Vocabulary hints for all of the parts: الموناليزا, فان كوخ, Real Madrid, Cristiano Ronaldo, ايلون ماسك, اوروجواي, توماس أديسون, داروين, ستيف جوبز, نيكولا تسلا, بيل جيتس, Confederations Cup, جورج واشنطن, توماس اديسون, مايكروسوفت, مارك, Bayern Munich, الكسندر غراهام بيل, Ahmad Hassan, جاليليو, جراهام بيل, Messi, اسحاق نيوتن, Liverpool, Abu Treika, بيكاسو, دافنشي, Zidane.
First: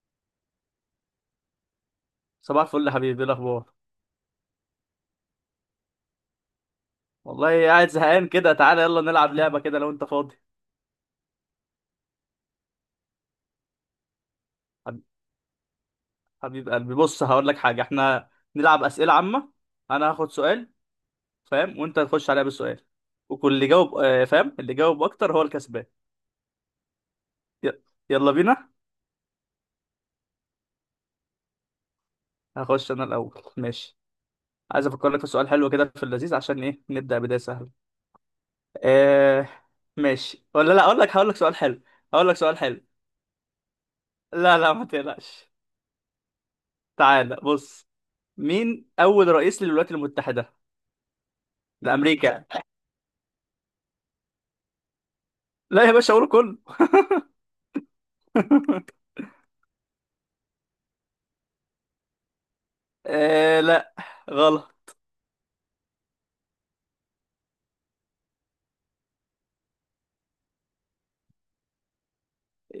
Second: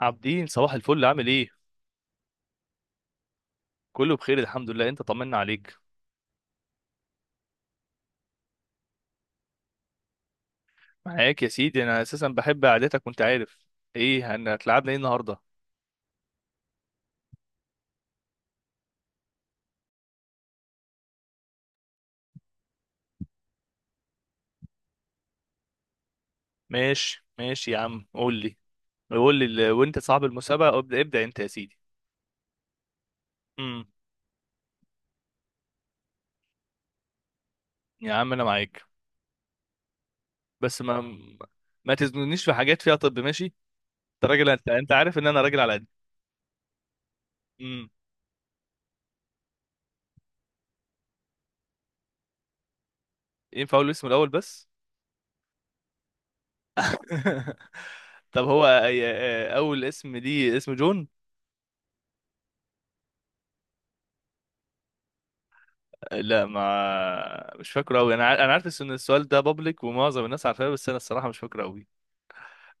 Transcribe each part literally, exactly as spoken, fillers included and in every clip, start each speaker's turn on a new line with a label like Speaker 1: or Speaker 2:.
Speaker 1: عابدين، صباح الفل، عامل ايه؟
Speaker 2: صباح الفل يا حبيبي، ايه الاخبار؟
Speaker 1: كله بخير الحمد لله. انت طمنا عليك.
Speaker 2: والله قاعد زهقان كده. تعالى يلا نلعب لعبه كده لو انت فاضي.
Speaker 1: معاك يا سيدي، انا اساسا بحب قعدتك وانت عارف. ايه هن- هتلعبنا ايه
Speaker 2: حب-
Speaker 1: النهارده؟
Speaker 2: حبيب قلبي، بص هقول لك حاجه. احنا نلعب اسئله عامه. انا هاخد سؤال، فاهم؟ وانت تخش عليا بالسؤال، وكل اللي جاوب آه، فاهم؟ اللي جاوب اكتر هو الكسبان.
Speaker 1: ماشي ماشي
Speaker 2: ي-
Speaker 1: يا عم
Speaker 2: يلا
Speaker 1: قول لي.
Speaker 2: بينا.
Speaker 1: قول لي ال- وانت صاحب المسابقه، ابدا ابدا انت يا سيدي.
Speaker 2: هخش انا الاول،
Speaker 1: امم
Speaker 2: ماشي؟ عايز افكر لك في سؤال حلو كده في اللذيذ، عشان ايه؟ نبدا بدايه سهله.
Speaker 1: يا عم انا معاك.
Speaker 2: آه ماشي ولا
Speaker 1: بس
Speaker 2: لا؟ اقول لك،
Speaker 1: ما
Speaker 2: هقول لك سؤال حلو.
Speaker 1: ما
Speaker 2: هقول لك
Speaker 1: تزنونيش في
Speaker 2: سؤال حلو.
Speaker 1: حاجات فيها. طب ماشي. انت راجل،
Speaker 2: لا
Speaker 1: انت
Speaker 2: لا، ما
Speaker 1: انت عارف ان انا
Speaker 2: تقلقش.
Speaker 1: راجل على قد.
Speaker 2: تعالى
Speaker 1: امم
Speaker 2: بص، مين اول رئيس للولايات المتحده؟ ده امريكا.
Speaker 1: ينفع اقول اسمه الاول بس؟
Speaker 2: لا يا باشا، اقوله كله.
Speaker 1: طب هو اي- اول اسم دي اسم جون؟
Speaker 2: آه لا، غلط.
Speaker 1: لا، ما مش فاكره قوي. انا ع- انا عارف ان السؤال ده بابليك ومعظم الناس عارفاه، بس انا الصراحه مش فاكره قوي.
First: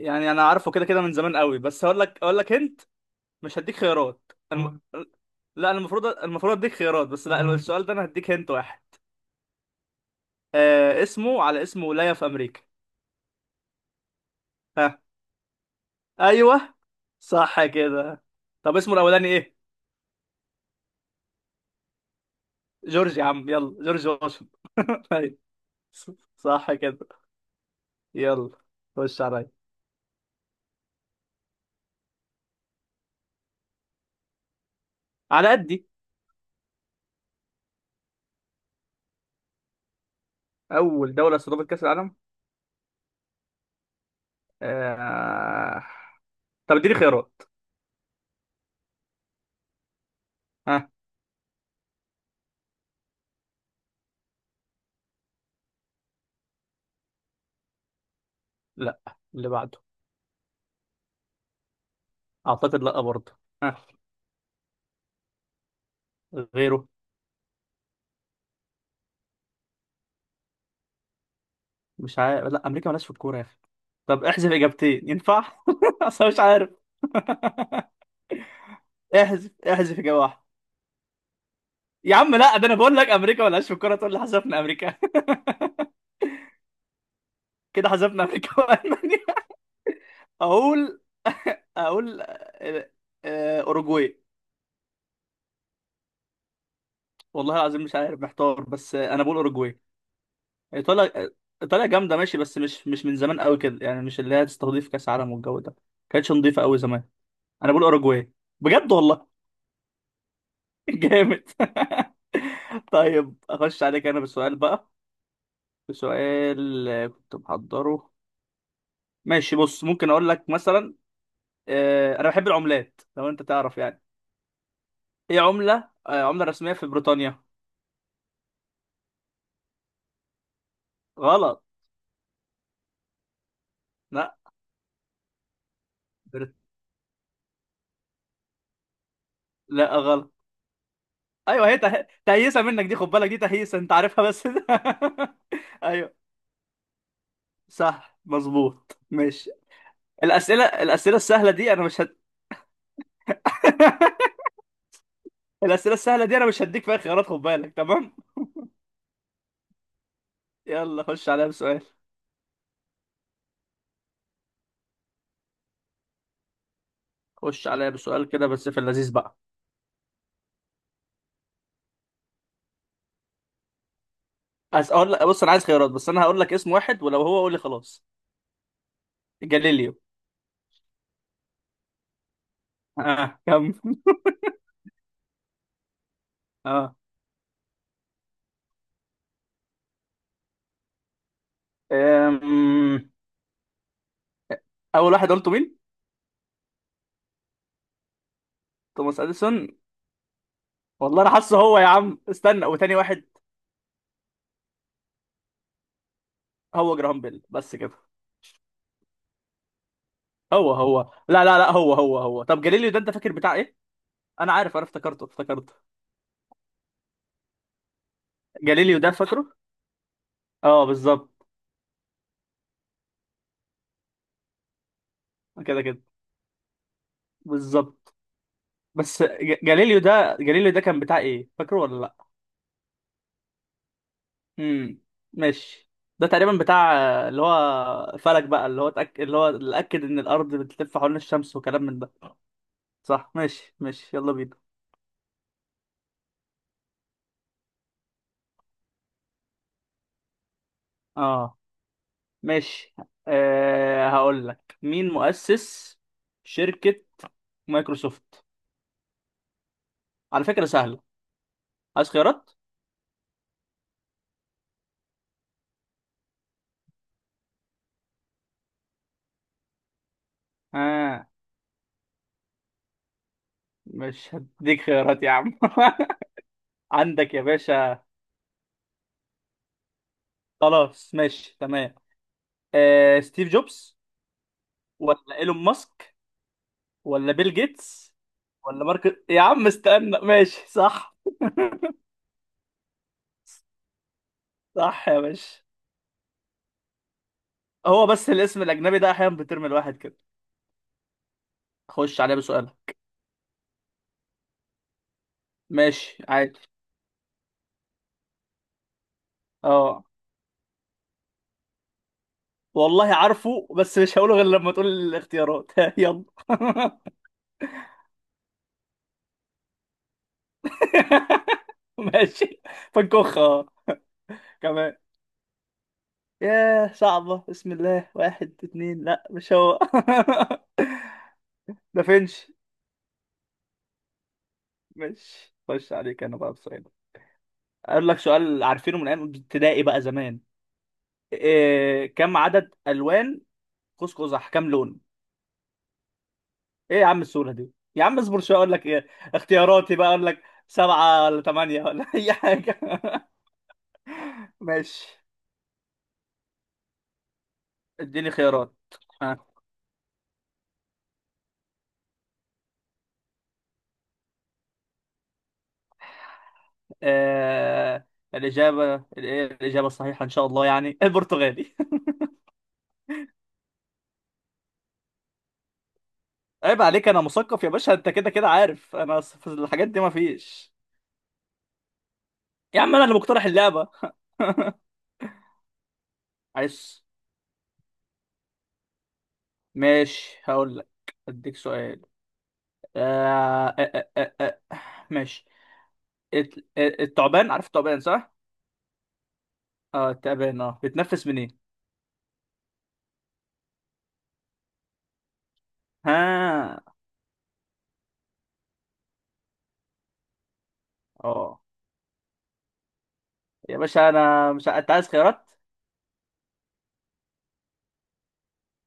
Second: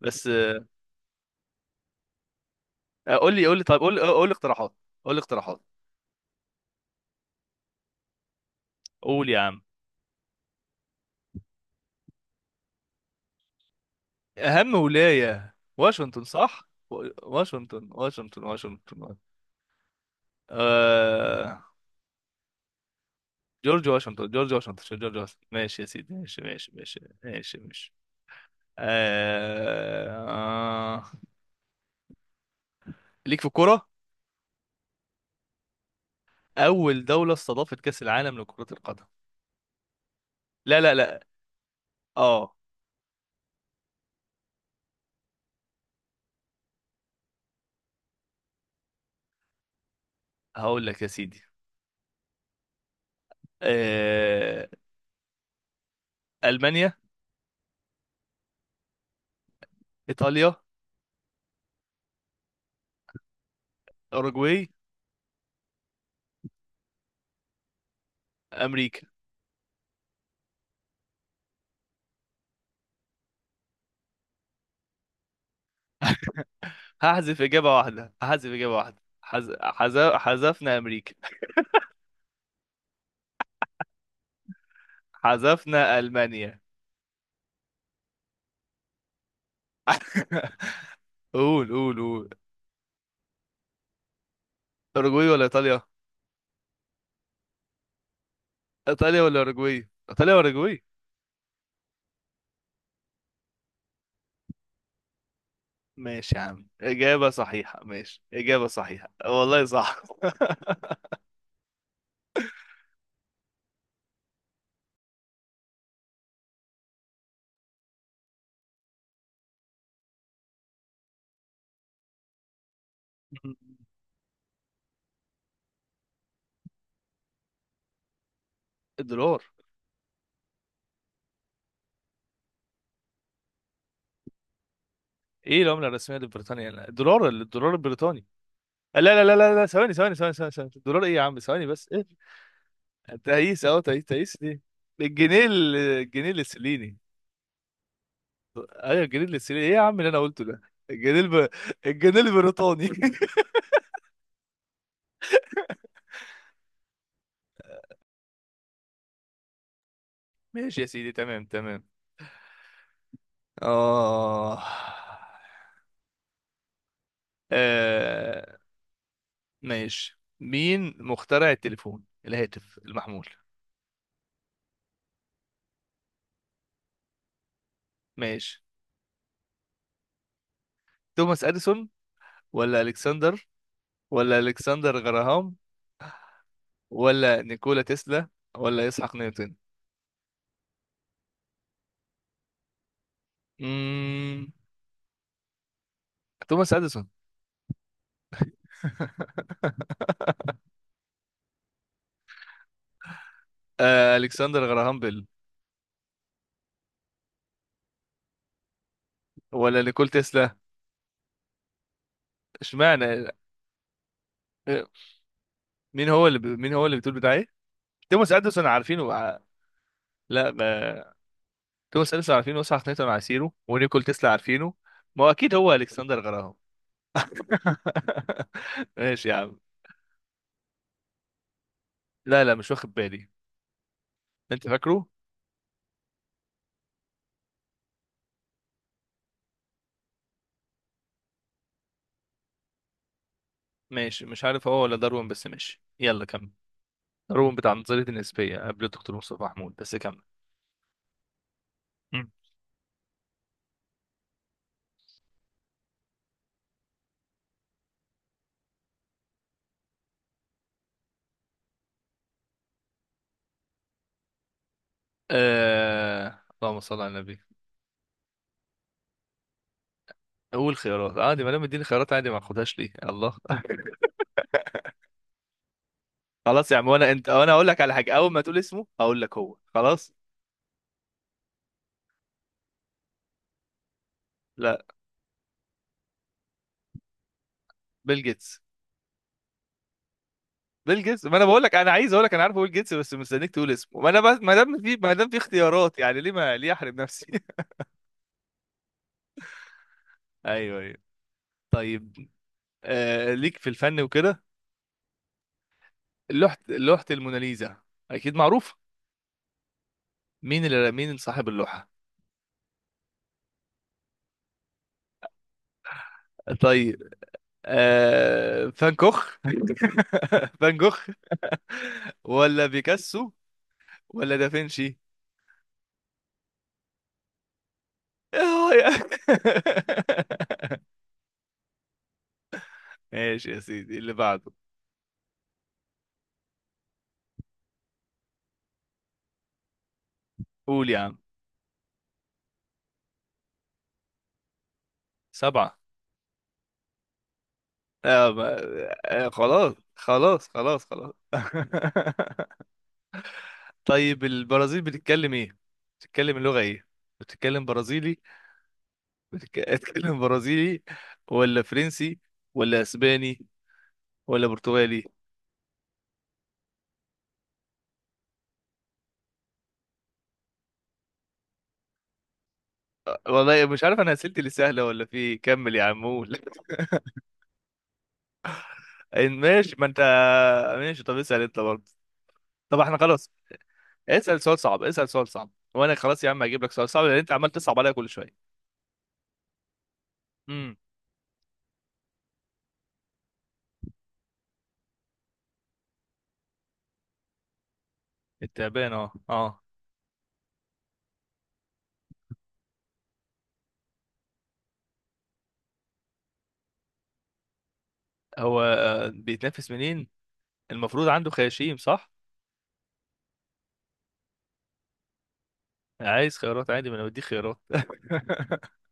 Speaker 1: بس
Speaker 2: انا عارفه كده كده من زمان قوي، بس هقول لك، اقول لك انت.
Speaker 1: آه، قول لي قول
Speaker 2: مش
Speaker 1: لي.
Speaker 2: هديك
Speaker 1: طيب قول لي قول لي
Speaker 2: خيارات
Speaker 1: اقتراحات.
Speaker 2: الم... قول.
Speaker 1: قول لي اقتراحات.
Speaker 2: لا، أنا المفروض المفروض اديك خيارات، بس لا، السؤال ده انا هديك هنت واحد.
Speaker 1: قول يا عم.
Speaker 2: آه، اسمه على اسم ولاية في امريكا.
Speaker 1: اهم
Speaker 2: ها.
Speaker 1: ولايه واشنطن، صح؟
Speaker 2: ايوه،
Speaker 1: و-
Speaker 2: صح
Speaker 1: واشنطن
Speaker 2: كده.
Speaker 1: واشنطن
Speaker 2: طب اسمه
Speaker 1: واشنطن.
Speaker 2: الاولاني ايه؟
Speaker 1: آه...
Speaker 2: جورج، يا عم يلا،
Speaker 1: جورج
Speaker 2: جورج
Speaker 1: واشنطن، جورج
Speaker 2: واشنطن.
Speaker 1: واشنطن، مش جورج
Speaker 2: أيوة،
Speaker 1: واشنطن؟ ماشي يا سيدي، ماشي ماشي
Speaker 2: صح كده.
Speaker 1: ماشي ماشي ماشي.
Speaker 2: يلا خش عليا.
Speaker 1: آه... آه... ليك في الكوره.
Speaker 2: على قدي.
Speaker 1: اول دوله استضافت كاس العالم لكره القدم. لا لا
Speaker 2: اول
Speaker 1: لا.
Speaker 2: دولة استضافت كأس العالم.
Speaker 1: اه.
Speaker 2: آه... طب اديني خيارات.
Speaker 1: هقول
Speaker 2: ها.
Speaker 1: لك يا سيدي. آه، المانيا.
Speaker 2: لا، اللي بعده.
Speaker 1: ايطاليا.
Speaker 2: اعتقد لا برضه. ها.
Speaker 1: اوروجواي.
Speaker 2: غيره.
Speaker 1: امريكا.
Speaker 2: مش عارف، لا، امريكا مالهاش في الكوره يا اخي. طب احذف اجابتين ينفع؟ اصلا مش عارف.
Speaker 1: هحذف اجابه واحده، هحذف اجابه واحده.
Speaker 2: احذف،
Speaker 1: حز... حز...
Speaker 2: احذف اجابه واحده.
Speaker 1: حذفنا امريكا.
Speaker 2: يا عم لا، ده انا بقول لك امريكا مالهاش في الكوره، تقول لي حذفنا امريكا؟
Speaker 1: حذفنا المانيا.
Speaker 2: كده حذفنا امريكا والمانيا. اقول،
Speaker 1: قول قول
Speaker 2: اقول
Speaker 1: قول.
Speaker 2: آه، آه، اوروجواي.
Speaker 1: اوروجواي ولا ايطاليا؟
Speaker 2: والله العظيم مش عارف، محتار، بس آه،
Speaker 1: ايطاليا
Speaker 2: انا بقول
Speaker 1: ولا
Speaker 2: اوروجواي.
Speaker 1: اوروجواي؟ ايطاليا ولا اوروجواي؟
Speaker 2: ايطاليا. ايطاليا جامده ماشي، بس مش مش من زمان قوي كده، يعني مش اللي هي تستضيف كاس عالم والجو ده. كانتش
Speaker 1: ماشي يا
Speaker 2: نظيفه
Speaker 1: عم،
Speaker 2: قوي زمان.
Speaker 1: اجابه
Speaker 2: انا
Speaker 1: صحيحه.
Speaker 2: بقول
Speaker 1: ماشي،
Speaker 2: اوروجواي.
Speaker 1: اجابه
Speaker 2: بجد
Speaker 1: صحيحه
Speaker 2: والله.
Speaker 1: والله، صح.
Speaker 2: جامد. طيب اخش عليك انا بسؤال بقى. بسؤال، آه، كنت محضره. ماشي بص، ممكن اقول لك مثلا، آه، انا بحب العملات لو انت تعرف يعني. ايه عملة، آه، عملة رسمية في بريطانيا؟
Speaker 1: الدولار.
Speaker 2: غلط. لا.
Speaker 1: ايه العمله الرسميه
Speaker 2: بريط...
Speaker 1: لبريطانيا؟ الدولار، الدولار البريطاني. لا لا لا لا لا، ثواني
Speaker 2: لا
Speaker 1: ثواني ثواني
Speaker 2: غلط.
Speaker 1: ثواني ثواني. الدولار؟ ايه يا عم، ثواني
Speaker 2: ايوه، هي
Speaker 1: بس. إيه؟
Speaker 2: ته... تهيسة منك دي، خد بالك دي
Speaker 1: تقيس
Speaker 2: تهيسة،
Speaker 1: اهو،
Speaker 2: انت
Speaker 1: تقيس،
Speaker 2: عارفها
Speaker 1: تقيس
Speaker 2: بس.
Speaker 1: ليه؟ الجنيه ال-
Speaker 2: ايوه،
Speaker 1: الجنيه الاسترليني.
Speaker 2: صح مظبوط
Speaker 1: ايوه الجنيه
Speaker 2: ماشي.
Speaker 1: الاسترليني. ايه يا عم اللي انا قلته ده؟
Speaker 2: الاسئله الاسئله
Speaker 1: الجنيه الب...
Speaker 2: السهله دي انا مش هت...
Speaker 1: الجنيه البريطاني.
Speaker 2: الأسئلة السهلة دي أنا مش هديك فيها خيارات، خد بالك، تمام.
Speaker 1: ماشي يا
Speaker 2: يلا
Speaker 1: سيدي،
Speaker 2: خش
Speaker 1: تمام
Speaker 2: عليا
Speaker 1: تمام.
Speaker 2: بسؤال.
Speaker 1: اه.
Speaker 2: خش عليا بسؤال
Speaker 1: آه،
Speaker 2: كده بس في اللذيذ بقى.
Speaker 1: ماشي. مين مخترع التليفون، الهاتف المحمول؟
Speaker 2: عايز أقول لك، بص أنا عايز خيارات، بس أنا هقول لك اسم واحد ولو هو قول لي خلاص.
Speaker 1: ماشي.
Speaker 2: جاليليو.
Speaker 1: توماس اديسون، ولا
Speaker 2: آه
Speaker 1: الكسندر،
Speaker 2: كم.
Speaker 1: ولا الكسندر غراهام،
Speaker 2: آه.
Speaker 1: ولا نيكولا تسلا، ولا اسحاق نيوتن؟
Speaker 2: أم...
Speaker 1: امم
Speaker 2: أول واحد قلته مين؟
Speaker 1: توماس اديسون.
Speaker 2: توماس أديسون. والله أنا حاسه هو، يا عم استنى وتاني واحد.
Speaker 1: آه الكسندر غراهام بيل،
Speaker 2: هو جراهام بيل بس كده.
Speaker 1: ولا نيكول تسلا.
Speaker 2: هو هو. لا لا لا، هو هو هو طب جاليليو ده أنت
Speaker 1: اشمعنى؟
Speaker 2: فاكر بتاع إيه؟ أنا عارف،
Speaker 1: آه،
Speaker 2: أنا افتكرته افتكرته
Speaker 1: مين هو اللي ب... مين هو اللي بتقول بتاع ايه؟ توماس اديسون عارفينه،
Speaker 2: جاليليو ده
Speaker 1: وع-
Speaker 2: فاكره؟
Speaker 1: لا
Speaker 2: أه
Speaker 1: ما...
Speaker 2: بالظبط.
Speaker 1: توماس اديسون عارفينه، وساعة نيوتن عارفينه، ونيكول تسلا عارفينه. ما هو اكيد هو
Speaker 2: كده كده.
Speaker 1: الكسندر غراهام.
Speaker 2: بالظبط. بس
Speaker 1: ماشي يا عم.
Speaker 2: ج- جاليليو ده، جاليليو ده كان بتاع ايه؟ فاكره ولا لا؟
Speaker 1: لا لا، مش واخد بالي. انت
Speaker 2: امم.
Speaker 1: فاكره؟
Speaker 2: ماشي. ده تقريبا بتاع، آه، اللي هو فلك بقى، اللي هو تأك... اللي هو اللي اكد ان الارض بتلف حوالين الشمس وكلام من ده. صح، ماشي ماشي،
Speaker 1: ماشي،
Speaker 2: يلا
Speaker 1: مش
Speaker 2: بينا.
Speaker 1: عارف هو ولا داروين، بس ماشي يلا كمل. داروين بتاع نظرية النسبية قبل الدكتور مصطفى محمود، بس كمل.
Speaker 2: اه،
Speaker 1: مم.
Speaker 2: ماشي. أه، هقول لك مين مؤسس شركة مايكروسوفت. على فكرة سهلة. عايز خيارات؟
Speaker 1: آه... اللهم صل على النبي. قول خيارات
Speaker 2: اه.
Speaker 1: عادي، ما دام اديني خيارات عادي ما اخدهاش ليه؟ الله.
Speaker 2: مش هديك خيارات يا عم.
Speaker 1: خلاص يا عم، وانا انت
Speaker 2: عندك يا
Speaker 1: وانا اقول لك على
Speaker 2: باشا.
Speaker 1: حاجه، اول ما تقول اسمه هقول لك هو، خلاص.
Speaker 2: خلاص ماشي تمام. أه، ستيف جوبز،
Speaker 1: لا.
Speaker 2: ولا ايلون ماسك، ولا بيل جيتس،
Speaker 1: بيل جيتس.
Speaker 2: ولا مارك، يا عم استنى. ماشي
Speaker 1: بيل
Speaker 2: صح.
Speaker 1: جيتس، ما انا بقول لك انا عايز اقول لك، انا عارفه بيل جيتس، بس مستنيك تقول اسمه. ما انا بس ما دام في ما
Speaker 2: صح يا
Speaker 1: دام في
Speaker 2: باشا.
Speaker 1: اختيارات يعني ليه، ما ليه احرم نفسي؟
Speaker 2: هو بس الاسم الاجنبي ده احيانا بترمي الواحد كده.
Speaker 1: ايوه ايوه.
Speaker 2: خش
Speaker 1: طيب.
Speaker 2: عليه بسؤال.
Speaker 1: آه ليك في الفن وكده.
Speaker 2: ماشي
Speaker 1: لوحة،
Speaker 2: عادي.
Speaker 1: لوحة الموناليزا، اكيد معروف.
Speaker 2: اه.
Speaker 1: مين اللي مين صاحب اللوحة؟
Speaker 2: والله عارفه، بس مش هقوله غير لما تقول الاختيارات. يلا.
Speaker 1: طيب. آه فان كوخ. فان كوخ،
Speaker 2: ماشي.
Speaker 1: ولا بيكاسو،
Speaker 2: فنكوخ اه.
Speaker 1: ولا دافنشي.
Speaker 2: كمان. ياه صعبة. بسم الله. واحد
Speaker 1: آه، يا-
Speaker 2: اتنين، لا مش هو. ده فينش.
Speaker 1: ماشي يا سيدي، اللي بعده.
Speaker 2: ماشي. خش عليك، انا بقى بسؤال. اقول لك سؤال عارفينه من ايام ابتدائي بقى زمان.
Speaker 1: قول يا عم.
Speaker 2: إيه كم عدد الوان قوس قزح؟ كم لون؟
Speaker 1: سبعة.
Speaker 2: ايه يا عم السهوله دي؟ يا عم
Speaker 1: آه
Speaker 2: اصبر
Speaker 1: ما...
Speaker 2: شويه، اقول لك ايه
Speaker 1: آه خلاص
Speaker 2: اختياراتي بقى، اقول لك
Speaker 1: خلاص خلاص خلاص.
Speaker 2: سبعه ولا ثمانيه ولا اي حاجه.
Speaker 1: طيب البرازيل
Speaker 2: ماشي.
Speaker 1: بتتكلم ايه؟ بتتكلم اللغة ايه؟ بتتكلم برازيلي.
Speaker 2: اديني خيارات. ها.
Speaker 1: بتتك- بتتكلم برازيلي، ولا فرنسي، ولا اسباني، ولا برتغالي؟
Speaker 2: آه، الاجابه الايه الاجابه الصحيحه ان شاء الله يعني البرتغالي.
Speaker 1: والله مش عارف، انا اسئلتي اللي سهلة ولا في إيه. كمل يا عم قول.
Speaker 2: عيب عليك، انا مثقف يا باشا، انت كده كده عارف انا في
Speaker 1: ماشي، ما
Speaker 2: الحاجات
Speaker 1: انت.
Speaker 2: دي ما فيش.
Speaker 1: ماشي، طب اسأل انت برضه. طب
Speaker 2: يا
Speaker 1: احنا
Speaker 2: عم انا اللي
Speaker 1: خلاص.
Speaker 2: مقترح اللعبه.
Speaker 1: اسأل سؤال صعب، اسأل سؤال صعب، وانا خلاص يا عم هجيب لك سؤال صعب،
Speaker 2: عايز.
Speaker 1: لان انت عمال تصعب عليا كل شوية.
Speaker 2: ماشي هقول لك. اديك سؤال. آه آه آه آه. آه. ماشي. الت- الثعبان، عارف الثعبان صح؟
Speaker 1: التعبان، اه اه.
Speaker 2: اه التعبان اه، بتنفس منين؟ ها.
Speaker 1: هو آه، بيتنافس منين؟ المفروض عنده
Speaker 2: اه،
Speaker 1: خياشيم، صح؟
Speaker 2: يا باشا انا مش ع- انت عايز خيارات؟
Speaker 1: عايز خيارات عادي، ما انا بديك خيارات.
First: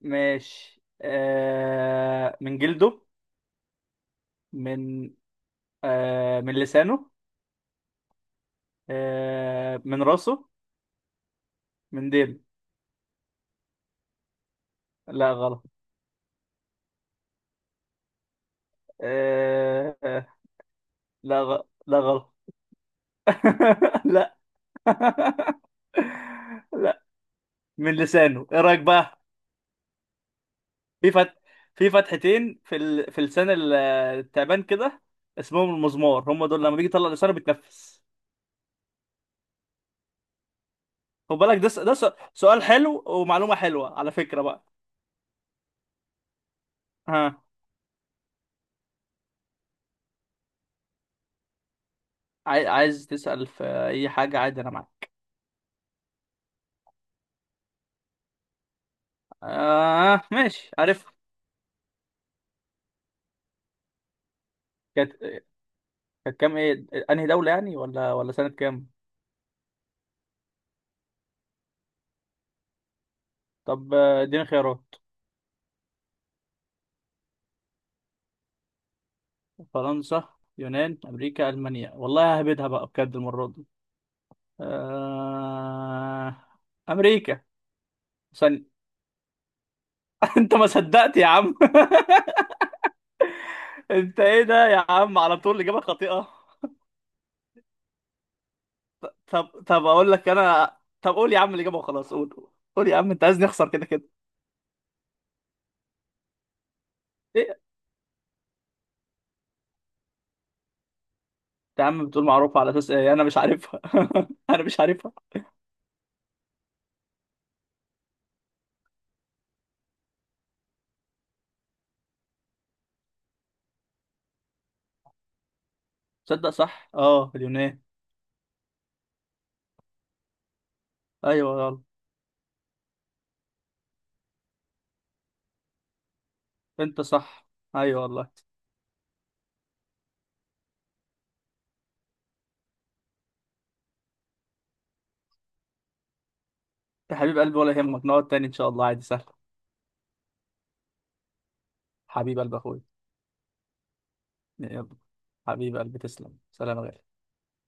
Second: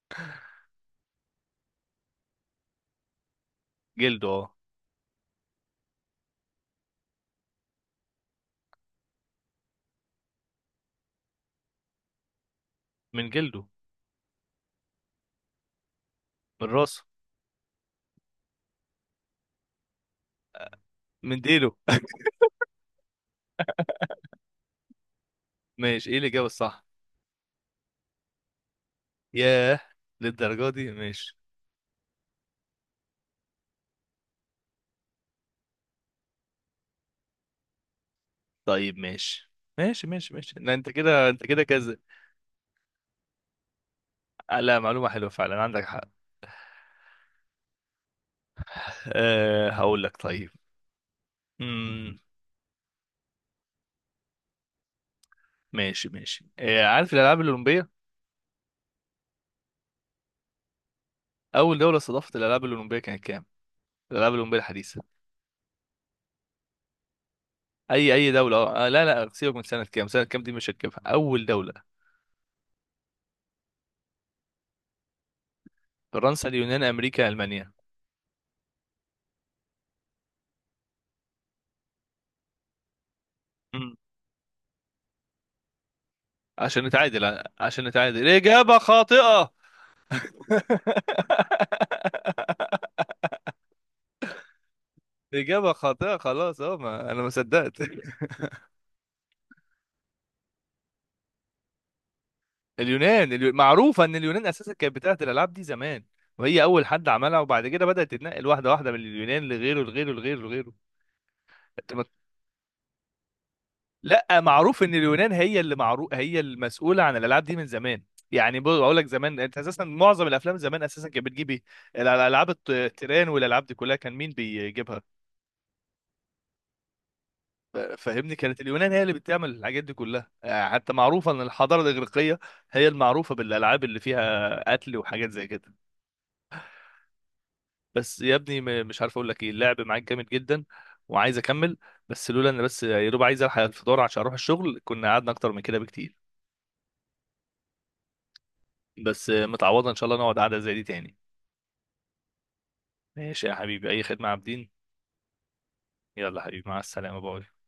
Speaker 2: ماشي. آه... من جلده.
Speaker 1: جلده، اه.
Speaker 2: من، آه... من لسانه. آه... من راسه. من ديله.
Speaker 1: من جلده.
Speaker 2: لا غلط.
Speaker 1: من راسه.
Speaker 2: آه... آه،
Speaker 1: من
Speaker 2: لا غ...
Speaker 1: ديله.
Speaker 2: لا غلط. لا.
Speaker 1: ماشي، ايه الاجابه الصح؟
Speaker 2: لا من لسانه، ايه رايك بقى؟
Speaker 1: ياه، للدرجه دي؟
Speaker 2: في فت...
Speaker 1: ماشي.
Speaker 2: في فتحتين في ال... في لسان ال- التعبان كده، اسمهم المزمار هم دول، لما بيجي يطلع لسانه بيتنفس.
Speaker 1: طيب ماشي ماشي ماشي ماشي. لا انت كده،
Speaker 2: خد
Speaker 1: انت
Speaker 2: بالك
Speaker 1: كده
Speaker 2: ده س... ده
Speaker 1: كذا.
Speaker 2: س... سؤال حلو ومعلومة حلوة على فكرة
Speaker 1: آه،
Speaker 2: بقى.
Speaker 1: لا معلومه حلوه فعلا، عندك حق.
Speaker 2: ها.
Speaker 1: أه هقول لك. طيب. امم
Speaker 2: عاي... عايز تسأل في أي حاجة عادي، أنا معاك.
Speaker 1: ماشي ماشي. أه عارف الالعاب الاولمبيه؟
Speaker 2: آه ماشي عارف.
Speaker 1: اول دوله استضافت الالعاب الاولمبيه كانت كام؟ الالعاب الاولمبيه الحديثه.
Speaker 2: كانت، كانت كام؟ إيه أنهي دولة يعني، ولا
Speaker 1: اي اي
Speaker 2: ولا سنة
Speaker 1: دوله.
Speaker 2: كام؟
Speaker 1: آه لا لا، سيبك من سنه كام، سنه كام دي مش هتجيبها، اول دوله.
Speaker 2: طب آه، اديني خيارات.
Speaker 1: فرنسا، اليونان، امريكا، المانيا.
Speaker 2: فرنسا، يونان، أمريكا، ألمانيا. والله ههبدها بقى بجد المرة دي.
Speaker 1: مم.
Speaker 2: آه...
Speaker 1: عشان
Speaker 2: أمريكا.
Speaker 1: نتعادل، عشان نتعادل،
Speaker 2: ثانية.
Speaker 1: اجابه خاطئه.
Speaker 2: انت ما صدقت يا عم. انت ايه ده يا عم، على طول
Speaker 1: اجابه
Speaker 2: الاجابه
Speaker 1: خاطئه
Speaker 2: خاطئه.
Speaker 1: خلاص، اه ما انا ما صدقت.
Speaker 2: طب طب اقول لك انا. طب قول يا عم الاجابه وخلاص، قول. قول يا عم، انت
Speaker 1: اليونان.
Speaker 2: عايز
Speaker 1: اليو...
Speaker 2: نخسر كده
Speaker 1: معروفه
Speaker 2: كده.
Speaker 1: ان اليونان اساسا كانت بتاعت الالعاب دي زمان، وهي اول حد عملها،
Speaker 2: ايه،
Speaker 1: وبعد كده بدات تتنقل واحده واحده من اليونان لغيره لغيره لغيره لغيره.
Speaker 2: انت يا عم بتقول معروفه على اساس ايه؟ انا مش عارفها.
Speaker 1: لا،
Speaker 2: انا مش
Speaker 1: معروف ان
Speaker 2: عارفها.
Speaker 1: اليونان هي اللي، معروف هي المسؤوله عن الالعاب دي من زمان. يعني بقول بقول لك، زمان انت اساسا معظم الافلام زمان اساسا كانت بتجيب ايه؟ الالعاب الط- التيران والالعاب دي كلها، كان مين بيجيبها؟
Speaker 2: صدق صح اه،
Speaker 1: ف-
Speaker 2: اليونان.
Speaker 1: فاهمني، كانت اليونان هي اللي بتعمل الحاجات دي كلها. آه، حتى معروفه ان
Speaker 2: ايوه يلا.
Speaker 1: الحضاره الاغريقيه هي المعروفه بالالعاب اللي فيها قتل وحاجات زي كده.
Speaker 2: انت صح. ايوه
Speaker 1: بس
Speaker 2: والله.
Speaker 1: يا ابني، م- مش عارف اقول لك ايه، اللعب معاك جامد جدا، وعايز اكمل، بس لولا ان، بس يا دوب عايز الحق الفطار عشان اروح الشغل، كنا قعدنا اكتر من كده بكتير.
Speaker 2: يا حبيب قلبي ولا يهمك، نقعد تاني ان شاء الله، عادي سهل.
Speaker 1: بس متعوضة ان شاء الله، نقعد قعدة زي دي تاني.
Speaker 2: حبيب قلبي اخويا.
Speaker 1: ماشي يا حبيبي، اي خدمة يا عابدين.
Speaker 2: يلا. حبيب قلبي، تسلم،
Speaker 1: يلا حبيبي،
Speaker 2: سلام
Speaker 1: مع
Speaker 2: يا غالي.
Speaker 1: السلامة، باي.